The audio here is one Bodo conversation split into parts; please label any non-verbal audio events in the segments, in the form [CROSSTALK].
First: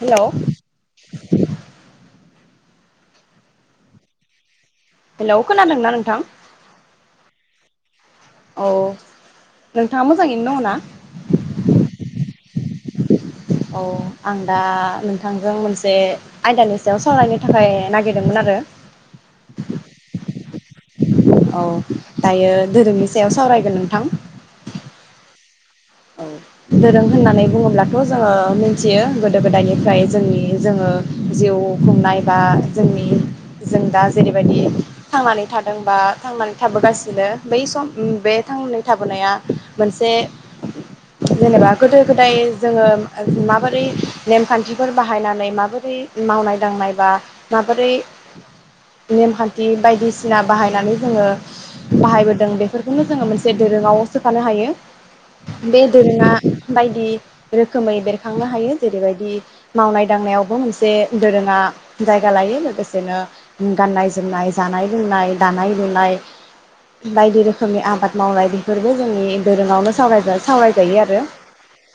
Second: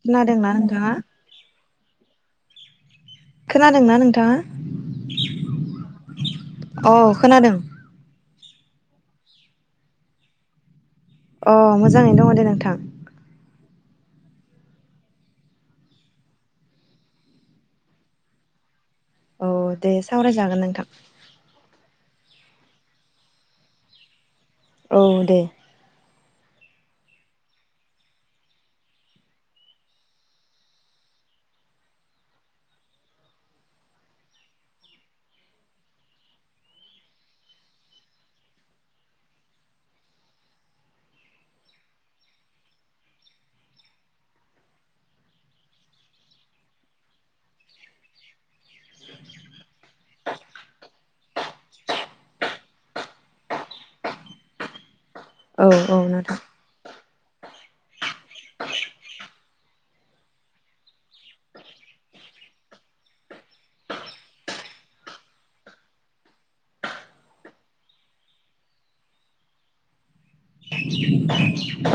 हेलौ खोनादोंना नोंथांङा खोनादोंना नोंथांङा? हेलौ खोनादोंना नोंथां? औ खोनादों औ नोंथांङा मोजांङैनो दङो ना? अ मोजांयैनो दङो दे नोंथां औ आं दा नोंथांजों मोनसे आयदानि सायाव सावरायनो थाखाय नागिरदोंमोन आरो औ दे सावरायजागोन नोंथां औ दायो धोरोमनि सायाव सावरायगोन नोंथां औ दे औ दोरों होननानै बुङोब्लाथ' जोंङो मिथियो गोदो गोदायनिफ्राय जोंनि जोंङो जिउ खुंनाय बा जोंनि जों दा जेरैबायदि थांनानै थादोंबा थांनानै थाबोगासिनो बै सम उम बे थांनानै थाबोनाया मोनसे जेनेबा गोदो गोदाय जोंङो माबोरै नेमखान्थिफोर बाहायनानै माबोरै मावनाय - दांनाय बा माबोरै नेमखान्थि बायदिसिना बाहायनानै जोंङो बाहायबोदों बेफोरखौनो जोंङो मोनसे दोरोंङाव सोफानो हायो। औ बे औ दोरोंङा नोंथां बायदि रोखोमै बेरखांनो हायो जेरैबायदि मावनाय - दांनायावबो मोनसे दोरोंङा जायगा लायो लोगोसेनो गाननाय - जोमनाय, जानाय - लोंनाय, दानाय - लुनाय बायदि रोखोमनि आबाद मावनाय बेफोरबो जोंनि दोरोङावनो सावरायजा सावराय जायो आरो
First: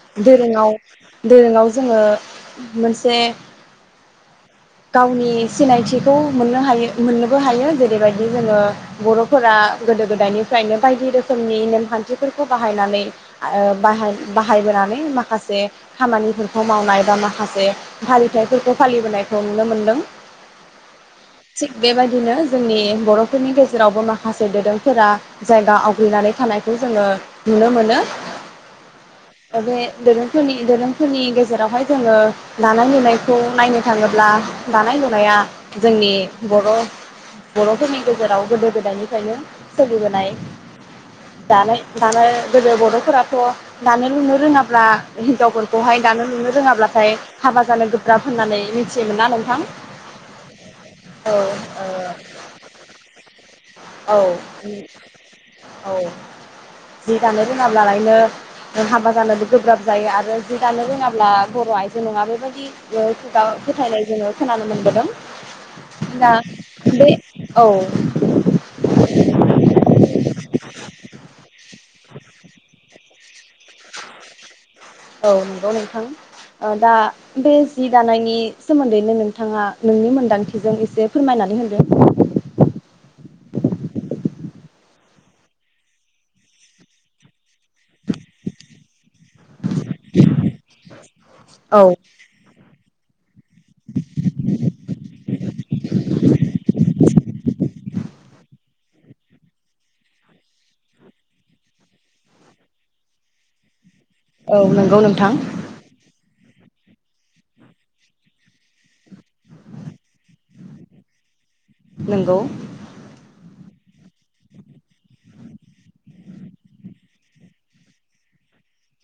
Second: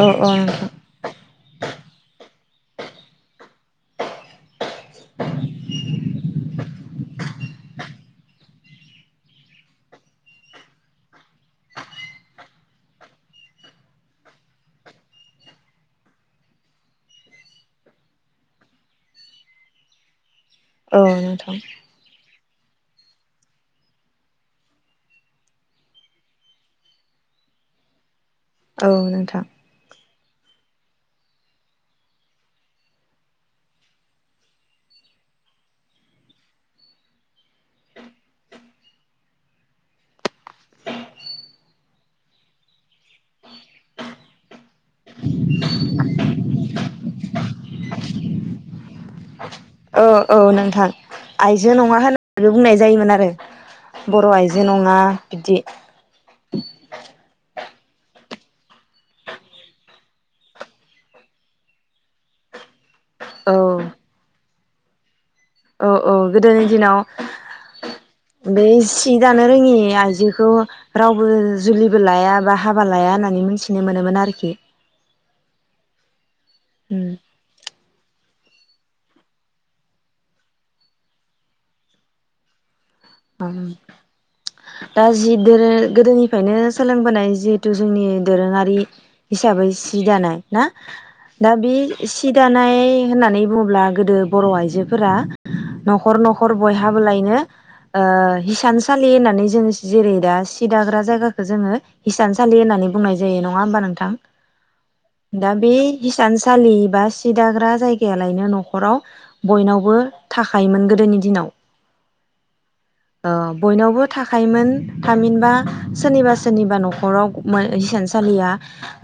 औ औ नोंथां दोरोंङाव दोरोंङाव जोंङो मोनसे गावनि सिनायथिखौ मोननो हायो मोननोबो हायो जेरैबायदि जोंङो बर'फोरा गोदो गोदायनिफ्रायनो बायदि रोखोमनि नेमखान्थिफोरखौ बाहायनानै ओ बाहाय बाहायबोनानै माखासे खामानिफोरखौ मावनाय बा माखासे फाालिथायफोरखौ फालिबोनायखौ नुनो मोनदों। औ नोंथां थिग बे बादिनो जोंनि बर'फोरनि गेजेरावबो माखासे दोरोंफोरा जायगा आवग्रिनानै थानायखौ जोंङो नुनो मोनो औ नोंथां बे दोरोंफोरनि दोरोंफोरनि गेजेरावहाय जोंङो दानाय - लुनायखौ नायनो थाङोब्ला दानाय - लुनाया जोंनि बर'- बर'फोरनि गेजेराव गोदो गोदायनिफ्रायनो सोलिबोनाय दानाय - दानो गोदो बर'फोरा थ' दानो लुनो रोंङाब्ला हिनजावफोरखौहाय दानो लुनो रोंङाब्लाथाय हाबा जानो गोब्राब होननानै मिथियोमोन ना नोंथां? औ - औ नोंथां औ आइजो नङा होननानैबो बुंनाय जायोमोन आरो ओ बर' आइजो औ नङा इब्दि औ जि दानो रोंङाब्ला लायनो हाबा जानोबो गोब्राब जायो आरो जि दानो रोङाब्ला बर' आइजो नङा बेबाय दि खुगा औ फोथायनाय जोंङो खोनानो मोनबोदों औ औ दा गोदोनि बे दिनाव औ बे सि दानो रोङि आइजोखौ रावबो जुलिबो लाया बा हाबा लाया होन ना बुंदोंमोन आरोखि औ नंगौ नोंथां ओ दा बे जि दानायनि सोमोन्दैनो नोंथाङा नोंनि मोन्दांथिजों एसे फोरमायनानै होदो ओम दा जिदो गोदोनिफ्रायनो सोलोंबोनाय जि थु जोंनि दोरोङारि हिसाबै सि दानाय ना दा बे औ सि दानाय होननानै बुङोब्ला गोदो बर' आइजोफोरा न'खर न'खर बयहाबोलायनो ओ हिसानसालि होननानै जों जेरै दा सिदाग्रा जायगाखौ जोङो हिसानसालि होननानै बुंनाय जायो नङा होमबा नों थां औ नंगौ नोंथां दा बे हिसान सालि बा सि दाग्रा जायगायालायनो न'खराव बयनावबो थाखायोमोन गोदोनि दिनाव नोंगौ अ बयनावबो थाखायोमोन थामिनबा सोरनिबा सोरनिबा न'खराव हिसानसालिया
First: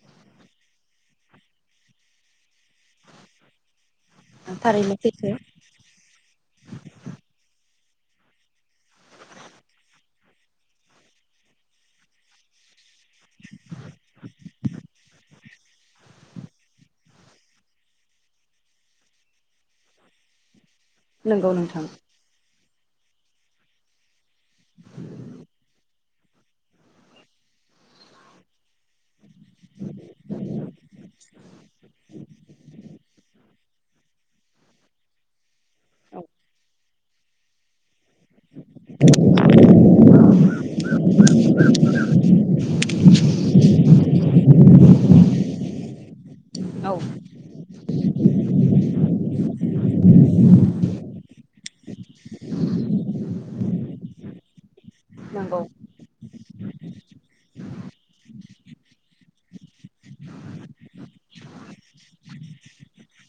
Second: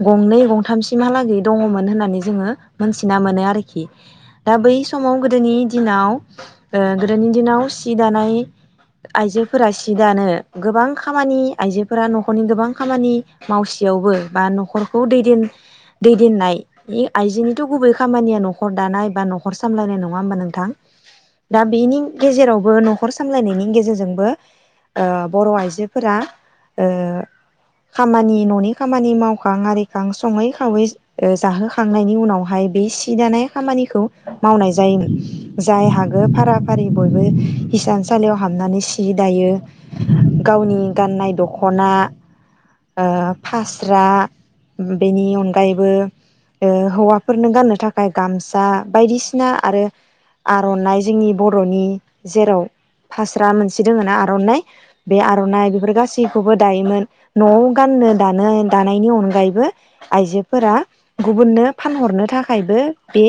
गंनै गंथामसिमहालागै दङमोन होननानै जोङो मोनथिना मोनो आरोखि दा बै थारैनो समाव सैथो गोदोनि दिनाव ओ गोदोनि दिनाव सि दानाय आइजोफोरा सि दानो गोबां खामानि आइजोफोरा न'खरनि गोबां खामानि मावसेयावबो बा न'खरखौ दैदेन दैदेननाय आइजोनिथ' गुबै खामानिया न'खर दानाय बा न'खर सामलायनाय नङा होमबा नोंथां नंगौ दा नोंथां बेनि गेजेराव बो न'खर सामलायनायनि गेजेरजोंबो ओ बर' आइजोफोरा ओ खामानि न'नि खामानि माव खां आरिखां सङै खावै ओ जाहोखांनायनि उनावहाय बे सि दानाय खामानिखौ मावनाय जायोमोन जाय औ हागौ फारा फारि बयबो हिसान सालियाव हाबनानै सि दायो गावनि गाननाय दखना ओ फास्रा बेनि अनगायैबो ओ नंगौ हौवाफोरनो गाननो थाखाय गामसा बायदिसिना आरो आर'नाइ जोंनि बर'नि जेराव फास्रा मोनसे दोङ ना आर'नाइ बे आर'नाइ बेफोर गासैखौबो दायोमोन न'आव गाननो दानो दानायनि अनगायैबो आइजोफोरा गुबुननो फानहरनो थाखायबो बे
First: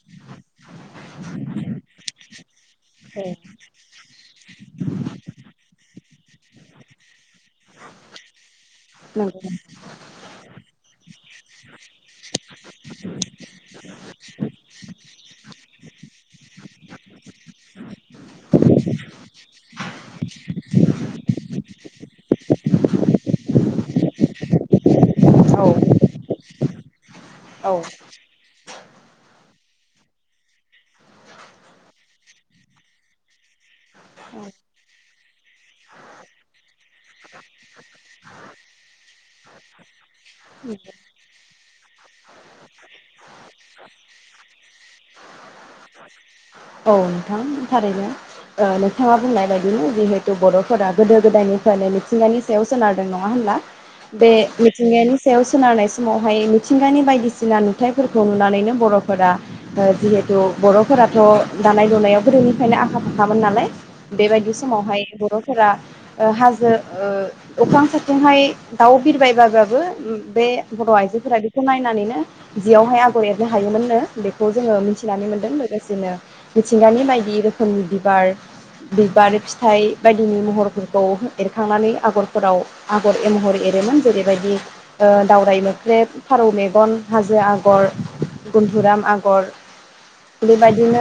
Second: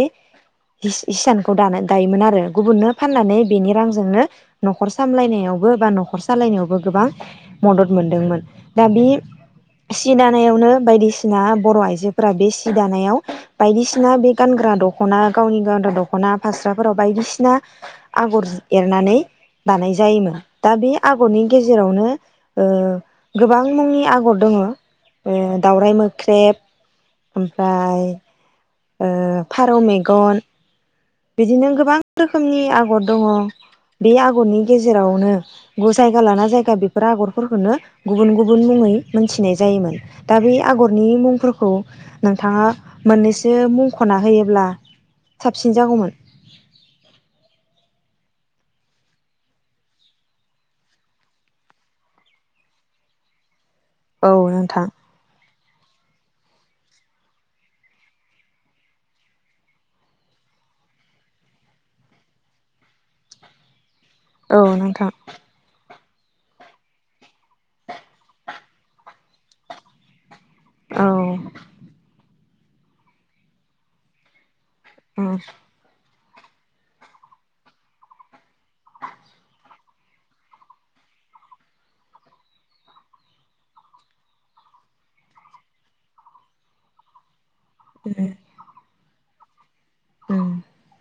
हि हिसानखौ दानो दायोमोन आरो गुबुननो औ फाननानै बेनि रांजोंनो न'खर सामलायनायावबो बा न'खर सालायनायावबो गोबां मदद मोनदोंमोन। दा बे नंगौ सि दानायावनो बायदिसिना बर' आइजोफोरा बे सि दानायाव बायदिसिना बे गानग्रा दख'ना गावनि गान दख'ना फास्राफोराव बायदिसिना आगर एरनानै दानाय जायोमोन दा बे आगरनि गेजेरावनो ओ गोबां मुंनि आगर दङ ओ दाउराइ मोख्रेब औ ओमफ्राय ओ फारौ मेगन बिदिनो गोबां रोखोमनि आगर दङ औ बर'नि गेजेरावनो ग जायगा लाना जायगा बेफोर आगरफोरखोनो गुबुन गुबुन मुङै मोनथिनाय जायोमोन। दा बै आगरनि मुंफोर खौ नोंथाङा मोननैसो मुंख'ना होयोब्ला साबसिन जागौमोन। औ नोंथां थारैनो ओ नोंथाङा बुंनाय बायदिनो जिहेथु बर'फोरा गोदो गोदायनिफ्रायनो मिथिंगानि सायाव सोनारदों। नङा होनब्ला? औ बे नोंथां मिथिंगानि सायाव सोनारनाय सिमावहाय थिंगानि बायदिसिना नु थायफोरखौ नुनानैनो बर'फोरा ओ जिहेथु बर'फोराथ' दानाय लुनायाव गोदैनिफ्रायनो आखा फाखामोन नालाय बेबायदि औ समावहाय नोंथां बर'फोरा ओ हाजो ओ अख्रां सथिंहाय दाउ बिरबायबाबाबो उम बे बर' औ आइजोफोरा बेखो नायनानैनो जियावहाय आगर एरनो हायोमोन नो बेखौ जोङो मिथिनानै मोन्दों लोगोसेनो मिथिंगानि बायदि रोखोमनि बिबार बिबार फिथाइ बायदिनि महरफोरखौ एरखांनानै आगरफोराव आगर ए महर एरोमोन जेरैबायदि ओ दावराय मोख्रेब, फारौ मेगन हाजो आ उम गर भुन्दुराम आग गर उम बेबायदिनो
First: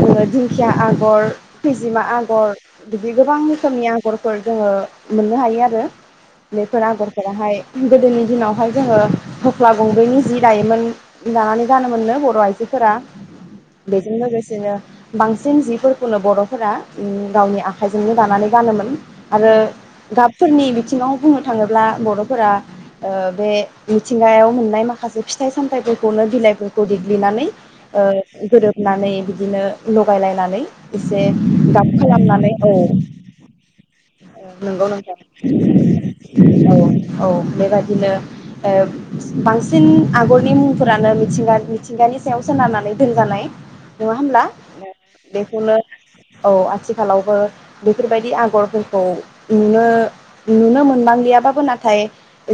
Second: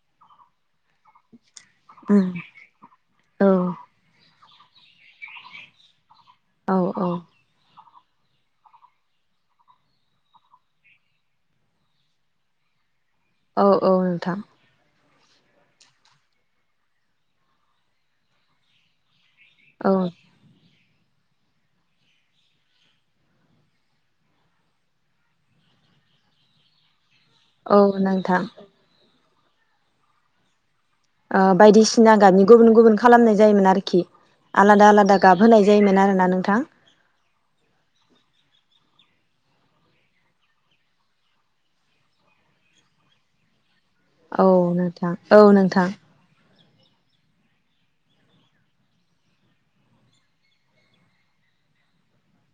जोङो दिंखिया आ ग'र खैजिमा उम आगर बिदि गोबां रोखोमनि औ आगरफोर जोङो मोननो हायो आरो। बेफोर औ औ आगरफोराहाय गोदोनि दिनावहाय जोङो हख्ला गंब्रैनि जि दायोमोन दानानै गानोमोननो बर' आइजोफोरा। औ औ बेजों नोंथां लोगोसेनो बांसिन जिफोरखौनो बर'फोरा उम गावनि आखाइजोंनो दानानै गानोमोन आरो औ गाबफोरनि बि थिङाव बुंनो थाङोब्ला बर'फोरा ओ बे मिथिंगायाव मोननाय मा खासे फिथाइ सामथाइफोरखौनो बिलाइफोरखौ दि ग्लिनानै औ ओ नोंथां गोरोबनानै बि दिनो लगाय लायनानै एसे ओ गाब बायदिसिना गाबनि खालामनानै औ गुबुन गुबुन खालामनाय जायोमोन आरोखि ओ नोंगौ आलादा नोंथां आलादा गाबहोनाय जायोमोन आरोना नोंथां औ औ बेबायदिनो ओ बांस सिन आगरनि मुंफोरानो मिथिंगा मिथिंगानि सायाव सोनारनानै दोनजानाय नङा होमब्ला औ नोंथां औ बेखौनो नोंथां औ आथिखालावबो बेफोरबायदि आगरफोरखौ नुनो नुनो मोननांलियाबाबो नाथाय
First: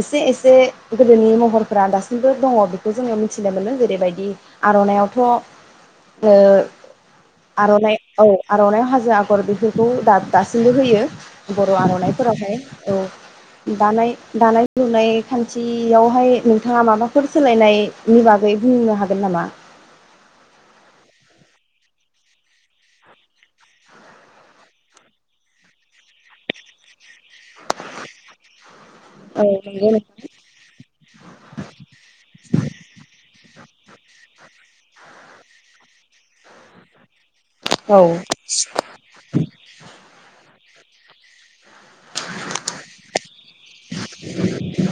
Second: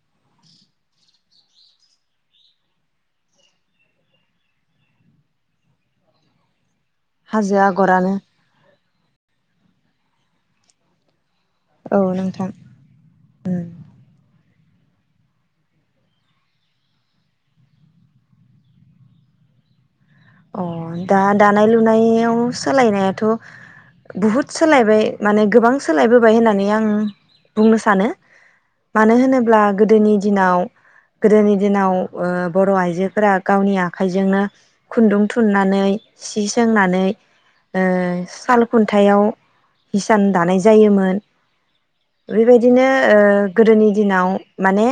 एसे एसे गोदोनि महरफोरा दास सिमबो दङ बेखौ जोङो मिथिनो मोनो जेरैबायदि आर'नायावथ' ओ हाजो आर'नाइ आगरानो औ आर'नायइ हाजो आगर बेफोरखौ दासिमबो होयो बर' औ नोंथां आर'नाइफोरावहाय औ दानाय दानाय खोंनाय खान्थियावहाय नोंथाङा माबा बेफोर सोलायनायनि बागै बुंनो हागोन नामा? अ दा दानाय लुनायाव सोलायनायाथ' बहुद सोलायबाय माने गोबां सोलायबोबाय होननानै आं बुंनो सानो मानो होनोब्ला गोदोनि दिनाव गोदोनि दिनाव ओ बर' आइजोफोरा गावनि आखाइजोंनो खुनदुं थुननानै सि सोंनानै ओ औ साल खुनथायाव हिसान दानाय जायो जायोमोन बेबायदिनो गोदोनि दिनाव माने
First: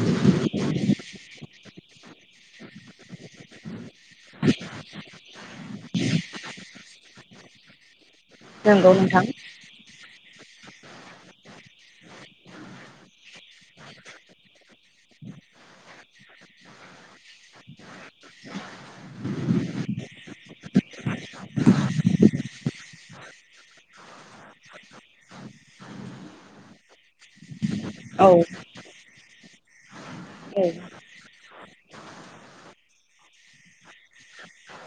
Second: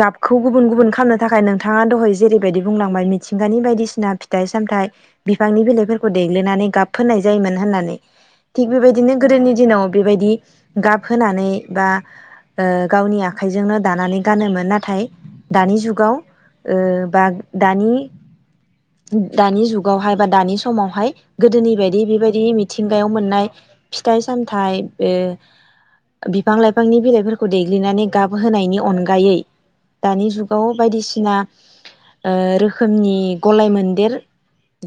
गाबखौ गुबुन गुबुन खालामनो थाखाय नोंथाङा दहाय जेरैबायदि बुंलांबाय मिथिंगानि बायदिसिना फिथाइ-सामथायाइ बिफांनि बिलाइफोरखौ देग्लिनानै गाब फोननाय जायो मोन होननानै थिग नंगौ बेबायदिनो नोंथां गोदोनि दिनाव बेबायदि गाबहोनानै बा ओ गावनि आखाइजोंनो दानानै गानोमोन नाथाय दानि जुगाव ओ बा दानि दानि जुगावहाय बा दानि समावहाय गोदोनि बायदि बेबायदि मिथिंगायाव मोननाय फिथाइ-सामथाय बे बिफां लाइफांनि बिलाइफोरखौ देग्लिनानै औ गाब होनायनि अनगायै दानि जुगाव नंगौ बायदिसिना ओ रोखोम रोखोमनि गलाय-मोनदेर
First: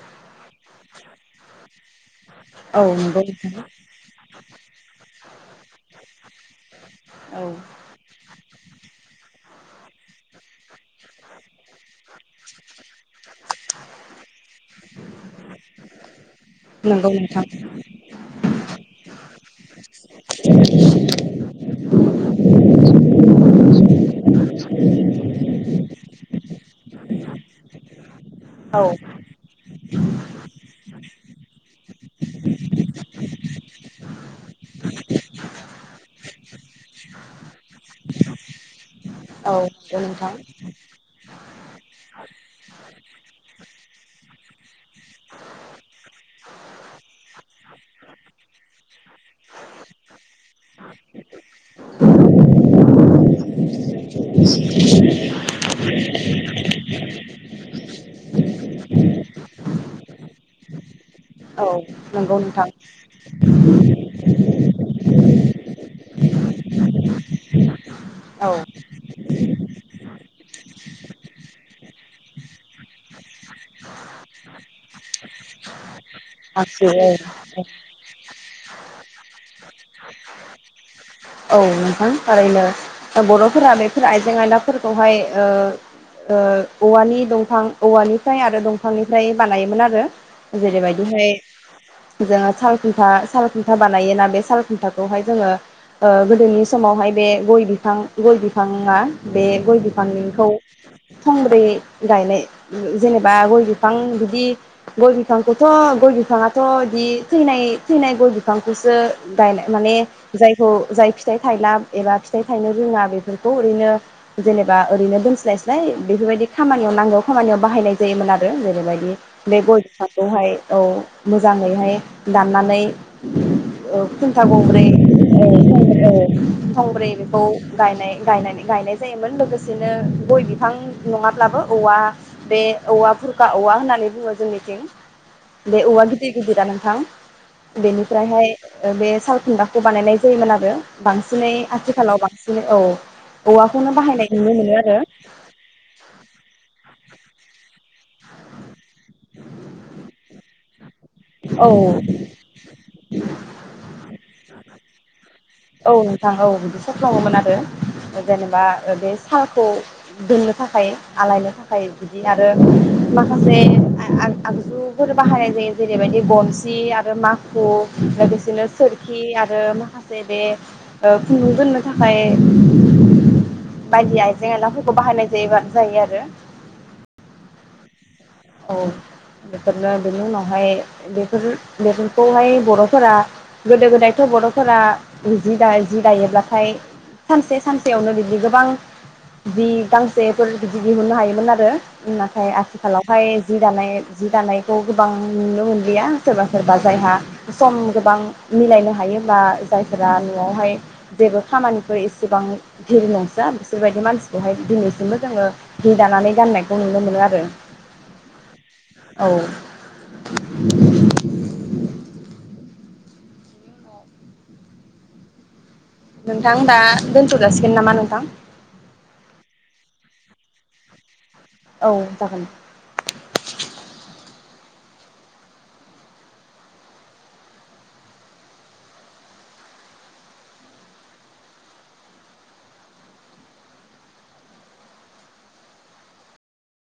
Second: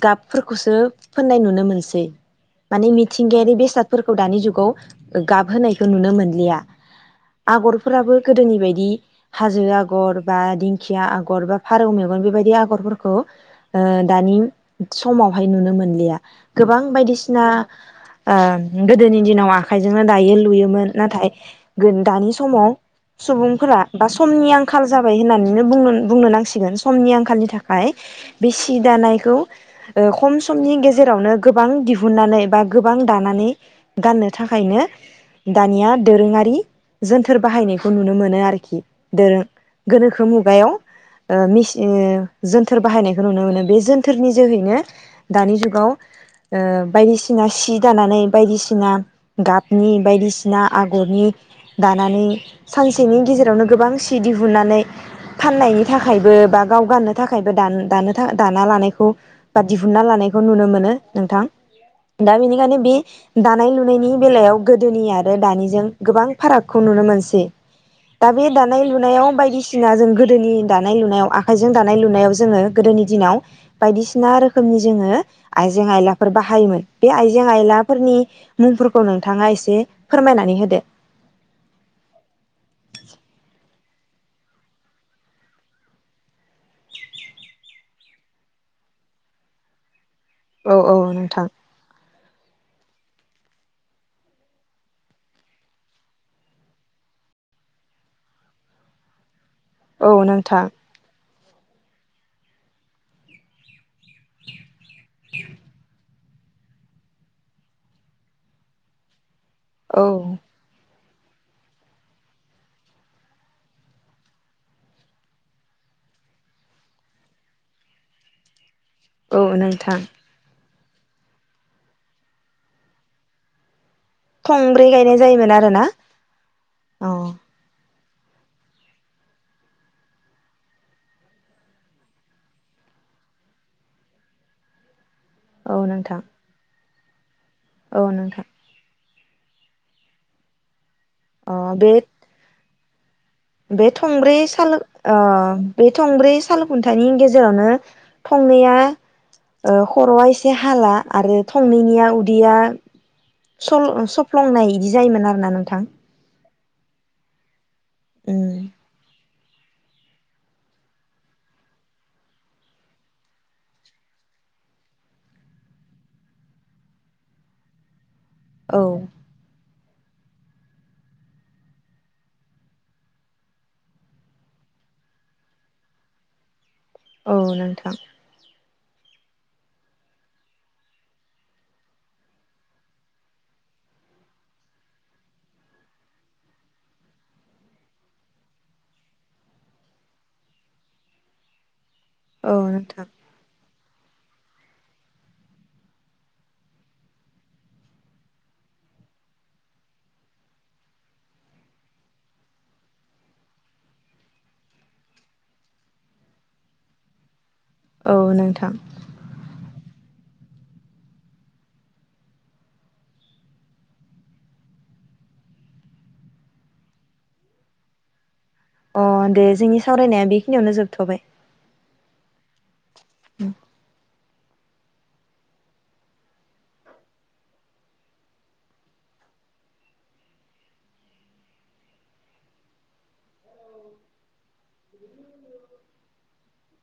गाबफोरखौसो फोननाय नुनो मोनसै माने मिथिंगायारि नोंथां बेसादफोरखौ दानि जुगाव गाबहोनायखौ नुनो मोनलिया औ औ आगरफोराबो गोदोनि बायदि हाजो आगर बा दिंखिया आगर बा फारौ मेगन बेबायदि आगरफोरखौ दानि समावहाय नुनो मोनलिया गोबां औ नंगौ बायदिसिना नोंथां ओ गोदोनि दिनाव आखायजोंनो दायो लुयोमोन नाथाय दानि समाव सुबुंफोरा बा समनि आंखाल जाबाय होननानैनो बुंनो नांसिगोन समनि आंखालनि थाखाय बे सि औ नंगौ नोंथां औ दानायखौ खम समनि गेजेरावनो गोबां दिहुननानै बा गोबां दानानै गाननो थाखायनो दानिया दोरोङारि जोनथोर बाहायनायखौ नुनो मोनो आरोखि दोरों औ नंगौ गोनोखो नोंथां मुगायाव ओ मि इदिनो जोनथोर बाहायनाय नुनो मोनो बे जोनथोरनि जोहैनो दानि जुगाव बायदिसिना सि दानानै बायदिसिना गाबनि बायदिसिना आगरनि दानानै सानसेनि गेजेरावनो गोबां सि जि दिहुननानै फाननायनि थाखायबो बा गाव गाननो थाखायबो दान दानो दाना लानायखौ बा दिहुनना लानायखौ नुनो मोनो। नोंथां औ दा नंगौ नोंथां बेनिखायनो बे दानाय लुनायनि बेलायाव गोदोनि आरो दानिजों गोबां फारागखौ नुनो मोनसै दा बे औ दानाय-लुनायाव बायदिसिना जों गोदोनि दानाय- लुनायाव आखाइजों दानाय- लुनायाव जोङो गोदोनि दिनाव बायदिसिना रोखोमनि जोङो आइजें- आयलाफोर बाहायोमोन आगसु बे औ औ आइजें-आइलाफोरनि मुंफोरखौ नोंथाङा एसे फोरमायनानै होदो औ नोंथां ओारैनो बर'फोरा बे फोर आइजें आयलाफोरखौहाय ओ ओ औवानि दंफां औवानिफ्राय आरो दंफांनिफ्राय बानायोमोन आरो औ औ जेरैबायदिहाय नोंथां जोङो साल फिफा साल खुनथा बानायोना बे साल खुनथाखौ बेखौहाय जोङो ओ गोदोनि समावहाय बे गय बिफां गय बिफाङा बे गय औ बिफांनिखौ नोंथां थंब्रै गायनाय जेनेबा गय बि बिफां बिदि गय बिफांखौथ' गय बि बिफाङाथ' बिदि थैनाय थैनाय गय बिफांखौसो गायनाय माने औ जायखौ जाय फिथाइ थायला एबा फिथाइ थायनो रोङा बेफोरखौ ओरैनो जेनेबा ओरैनो दोनस्लायस्लाय बेफोरबायदि खामानियाव नांगौ खामानियाव बाहायनाय जायोमोन आरो जेनरैबादि औ बे गय नोंथां बिफांखौहाय औ मोजाङैहाय दाननानै ओ [UNINTELLIGIBLE] थंब्रै थंब्रै गायनाय जायोमोन आरोना अ बेखौ गायनाय गायनानै गायनाय जायोमोन लोगोसेनो गय बिफां नङाब्लाबो औवा बे औवा बुरखा औवा होननानै बुङो जोंनिथिं औ बे औवा नोंथां गिदिर गिदिरा नोंथां औ नोंथां बेनिफ्रायहाय ओ बे सालखुनथाखौ बानायनाय जायोमोन आरो बांसिनै अ बे आथिखालाव बांसिनै औ बे औवाखौनो बाहायनाय थंब्रै नुनो साल मोनो आरो ओ बे थंब्रै साल खुनथानि गेज जेरावनो थंनैया ओ खर'आ एसे हाला आरो औ थंनैनिया उदैया स सफ्लंनाय बि जायोमोन आरो औ नोंथां औ सफ्लङोमोन आरो उम जेनेबा ओम बे सालखौ दोननो थाखाय आलायनो थाखाय बिदि आरो माखासे आगजुफोर बाहायनाय जायो जेरैबायदि बनसि आरो माखु लोगोसेनो औ सोरखि आरो मा ै [UNINTELLIGIBLE] बे खुनदुं दोननो थाखाय बायदि आइजें आयलाफोरखौ बाहायनाय जायो जायो आरो औ नोंथां औ बेफोरनो बेनि उनावहाय बेफोर बेफोरखौहाय बर'फोरा गोदो गोदायथ' बर'फोरा जि दायो जि दायोब्लाथाय सानसे सानसेयावनो बिदि गोबां जि गांसेफोर बिदि दिहुननो हायोमोन आरो नाथाय औ आथिखालाव नोंथां जि दानाय जि दानायखौ गोबां नुनो मोनलिया सोरबा सोरबा जायहा सम गोबां मिलायनो हायोब्ला जायफोरा न'आवहाय जेबो खामानिफोर एसेबां फिर नंसोवा बिसोरबायदि मानसिखौहाय दिनैसिमबो जोङो जि दानानै गाननायखौ नुनो मोनो आरो औ नोंथां औ [INAUDIBLE] नोंथां दा दोनथ' जाासिगोन नामा नोंथां अ दे जोंनि सावरायनाया बेखिनियावनो जोबथ'बाय औ जागोन औ